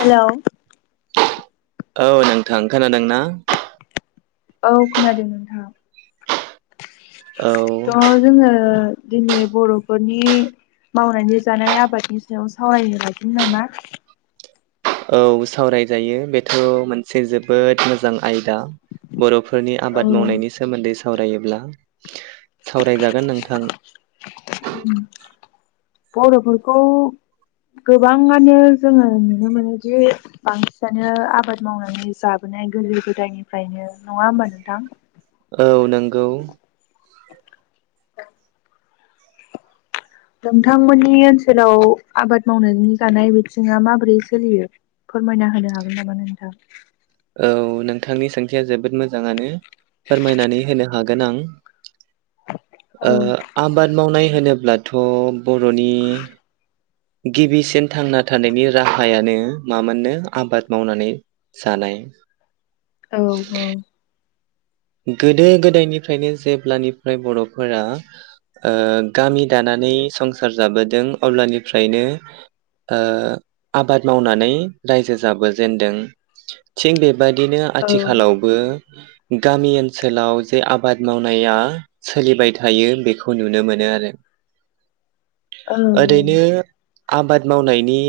Hello औ नोंथां खोनादोंना? औ खोनादों नोंथां औ ।। थ' जोङो दिनै बर'फोरनि मावनानै जानाय आबादनि सायाव सावरायनो लादिनि नामा? औ सावरायजायो बेथ' मोनसे जोबोद मोजां आयदा बर' फोरनि आबाद उम मावनायनि सोमोन्दै सा वरायोब्ला सावरायजागोन नोंथां । बर'फोरखौ गोबाङानो जोङो नुनो मोनोदि बांसिनानो आबाद मावनानै जाबोनाय गोदो गोदायनिफ्रायनो नङा होमबा नोंथां । औ नंगौ नोंथांमोननि ओनसोलाव आबाद मावनायनि जानाय बिथिङा माबोरै सोलियो फोरमायना होनो हागोन नामा नोंथां? औ नोंथांनि सोंथिया जोबोद मोजाङानो फोरमायनानै होनो हागोन आं । ओ नोंथां आबाद मावनाय होनोब्ला थ' बर'नि गिबिसिन थांना थानायनि राहायानो मामोननो आबाद मावनानै जानाय । औ औ गोदो गोदायनिफ्रायनो जेब्लानिफ्राय बर'फोरा ओ गामि दानानै संसार जाबोदों अब्लानिफ्रायनो ओ आबाद मावनानै रायजो जाबोजेनदों । थिग बे बायदिनो औ आथिखालावबो [unintelligible] गामि ओनसोलाव जे आबाद मावनाया सोलिबाय थायो बेखौ नुनो मोनो आरो । ओरैनो आबाद मावनायनि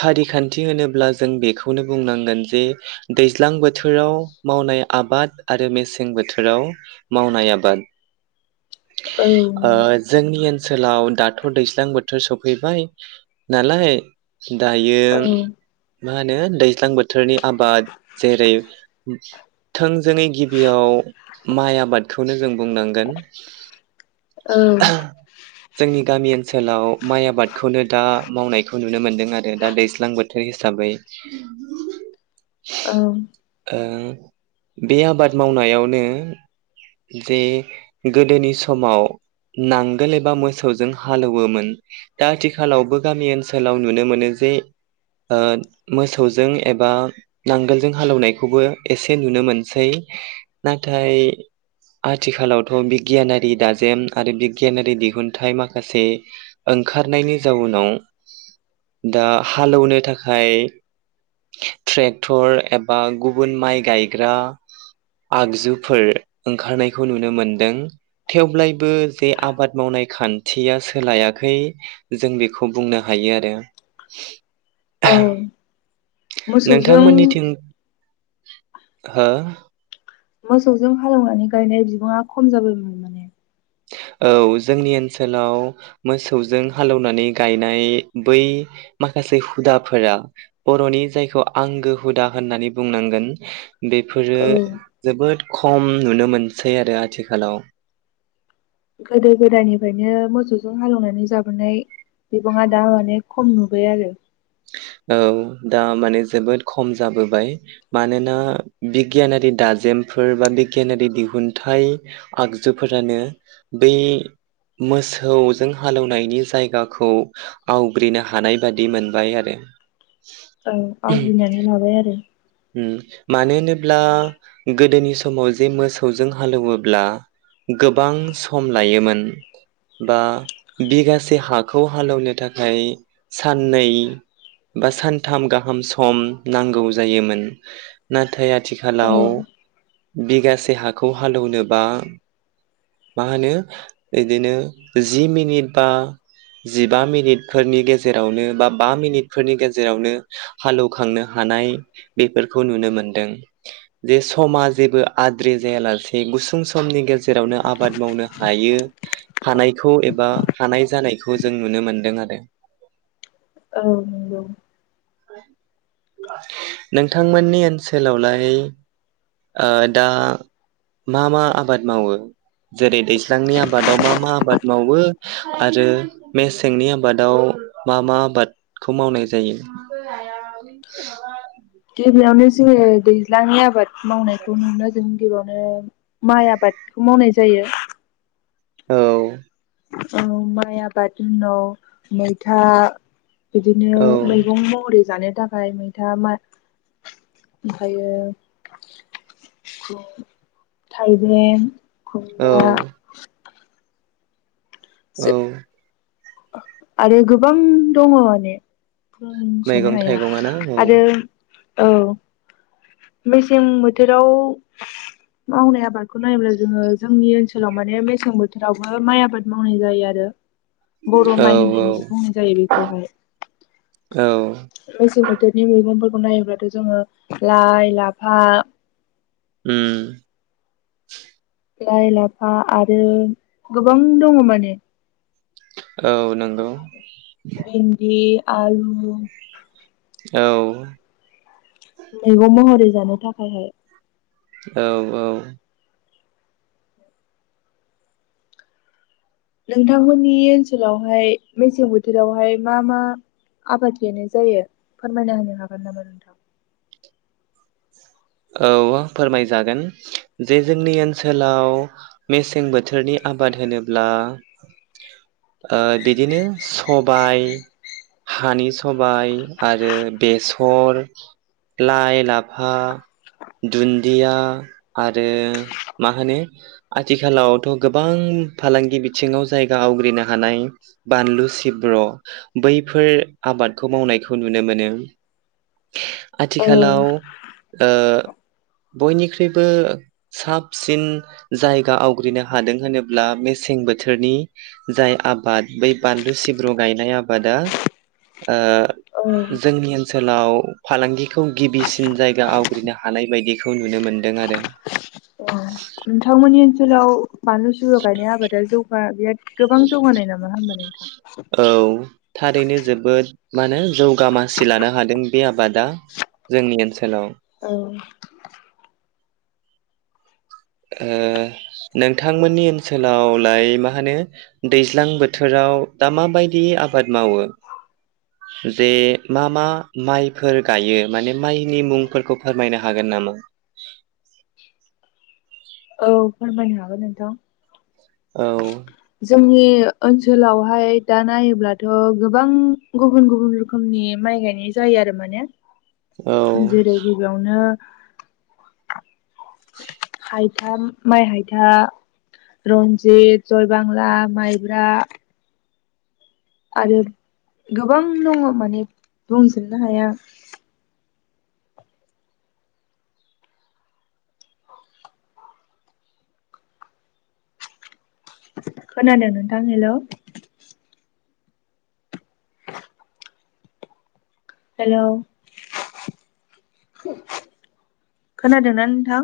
फारिखान्थि होनोब्ला जों बेखौनो बुंनांगोन जे दैज्लां बोथोराव मावनाय आबाद आरो मेसें बोथोराव मावनाय आबाद औ ओ जोंनि ओन सोलाव दाथ' दैस्लां बोथोर सफैबाय नालाय दायो औ औ मा होनो दैज्लां बोथोरनि आबाद जेरै थों जोंनि गिबियाव माइ आबादखौनो जों बुंनांगोन‌ औ [unintelligible] जोंनि गामि सोलाव माइ आबादखौनो दा मावनायखौ नुनो मोन्दों आरो दा दैस्लां बोथोर हिसाबै । औ । बे आबाद मावनायावनो जे गोदोनि समाव नांगोल एबा मोसौजों हालेवोमोन दा आथिखालावबो गामि ओनसोलाव नुनो मोनो जे ओ मोसौजों एबा नांगोलजों हालौवनायखौबो एसे नुनो मोनसै नाथाय आथिखालावथ' बिगियानारि दाजेम आरो बिगियानारि दिहुनथाइ माखासे ओंखारनायनि जाउनाव दा हालौनो थाखाय ट्रेक्टर एबा गुबुन माइ गाय ग्रा आगजुफोर ओंखारनायखौ नुनो मोनदों थेव्लायबो जे आबाद मावनाय खान्थिया सोलायाखै जों बेखौ बुंनो हायो आरो । औ मोसौजों नोंथांमोननिथिं [inaudible] हो मोसौजों हालेवनानै गायनाय बिबाङा खम जाबायमोन माने औ जोंनि ओनसोलाव मोसौजों हालौनानै गायनाय बै माखासे हुदाफोरा बर'नि जायखौ आंगो हुदा होननानै बुंनांगोन बेफोरो औ जोबोद खम नुनो मोनसै आरो आथिखालाव । गोदो गोदायनिफायनो मोसौजों हालौवनानै जाबोनाय बिबाङा दा माने खम नुबाय आरो । औ दा माने जोबोद खम जाबोबाय मानोना बिगियानारि दाजेमफोर बा बिगियानारि दिहुनथाइ आगजुफोरानो बै मोसौजों हालेवनायनि जायगाखौ आवग्रिनो हानाय बादि मोन बाय आरो औ आवग्रिनानै लाबाय आरो उम मानो होनोब्ला गोदोनि समाव जे मोसौजों हालौवोब्ला गोबां सम लायोमोन बा बिगासे हाखौ हालौवनो थाखाय साननै बा सानथाम गाहाम सम नांगौ जायोमोन। ना नाथाय औ आथिखालाव बिगासे हाखौ हालेनोबा मा होनो इदिनो जि मिनिट बा जिबा मिनिटफोरनि गेजेरावनो बा बा मिनिटफोरनि गेजेरावनो हालौखांनो हानाय बेफोरखौ नुनो मोनदों जे समा जेबो आद्रि जायालासे गुसुं समनि गेजेराव रावनो आबाद मावनो हायो हानायखौ एबा हानाय जानायखौ जों नुनो मोनदों आरो। औ नंगौ [inaudible] नोंथांमोननि ओनसोलावलाय ओ दा मा मा आबाद मावो जेरै दैज्लांनि आबादाव मा मा आबाद मावो आरो मेसेंनि आबादाव मा मा आबादखौ मावनाय जायो? गिबियावनो जोङो दैज्लांनि आबाद मावनायखौ नुनो जों गिबियावनो माइ आबादखौ मावनाय जायो औ औ माइ आबादनि नाव मैथा बिदिनो औ मैगं महरै जानो नि थाखाय मैथा मा ओमफायो ओ थाइबें औ खुमब्रा औ आरो गोबां दङ ने जनो मैगं हाया थाइगंआ ना औ आरो औ मेसें बोथोराव मावनाय आबादखौ नायोब्ला जोंङो जोंनि ओनसोलाव माने मेसें बोथोरावबो माइ आबाद मावनाय जायो आरो बर' औ माइ होननायनि जि औ बुंनाय जायो बेखौहाय औ मेसें बोथोरनि मैगंफोरखौ नायोब्लाथ' जोङो लाइ लाफा उम लाइ लाफा आरो गोबां दङ माने औ नोंगौ भिन्दि आलु औ मैगं महरै जानो थाखायहाय औ-औ नोंथांमोननि ओनसोलावहाय मेसें बोथोरावहाय मा मा आबाद गनाय जायो फोरमायना होनो हागोन नामा नोंथां? औ फोरमायजागोन जे जोंनि ओनसोलाव मेसें बोथोरनि आबाद होनोब्ला ओ बिदिनो सबाय हानि सबाय आरो बेसर लाइ लाफा दुन्दिया आरो मा होनो आथिखालावथ' गोबां फालांगि बिथिङाव जायगा आवग्रिनो हानाय बानलु सिब्र' बैफोर आबादखौ मावनायखौ नुनो मोनो। औ आथिखालाव ओ बयनिख्रुइबो साबसिन जायगा आवग्रिनो हादों होनोब्ला मेसें बोथोरनि जाय आबाद बै बानलु सिब्रु गायनाय आबादा ओ औ जोंनिल सोलाव फालांगिखौ गिबिसिन जायगा आव ग्रिनो हानाय बायदिखौ नुनो मोन्दों आरो। औ नोंथांमोनि ओन जोलाव बानलु सिब्रु गाइनाय‌ ख बा बिराद गोबां जौगानाय नामा होमबा नोंथाङा? औ थारैनो जोबोद मा होनो जौगा मासि लानो हादों बे आबादा जोंनि ओनसो औ ओ नोंथांमोननि ओनसोलावलाय मा होनो दैज्लां बोथोराव दा माबायदि आबाद मावो जे मा मा माइफोर गायो माने माइनि मुंफोरखौ फोरमायनो हागोन नामा? औ फोरमायनो हागोन नोंथां। औ जोंनि ओनसोलावहाय दा नायोब्लाथ' गोबां गुबुन गुबुन रोखोमनि माइ गायनाय जायो आरो माने। औ जेरै गिबियावनो हायथा माइ हायथा रनज जि जयबांला माइब्रा आरो गोबां दङ माने बुंजोबनो हाया। खोनादों नोंथां हेल'। हेल' खोनादोंना नोंथां?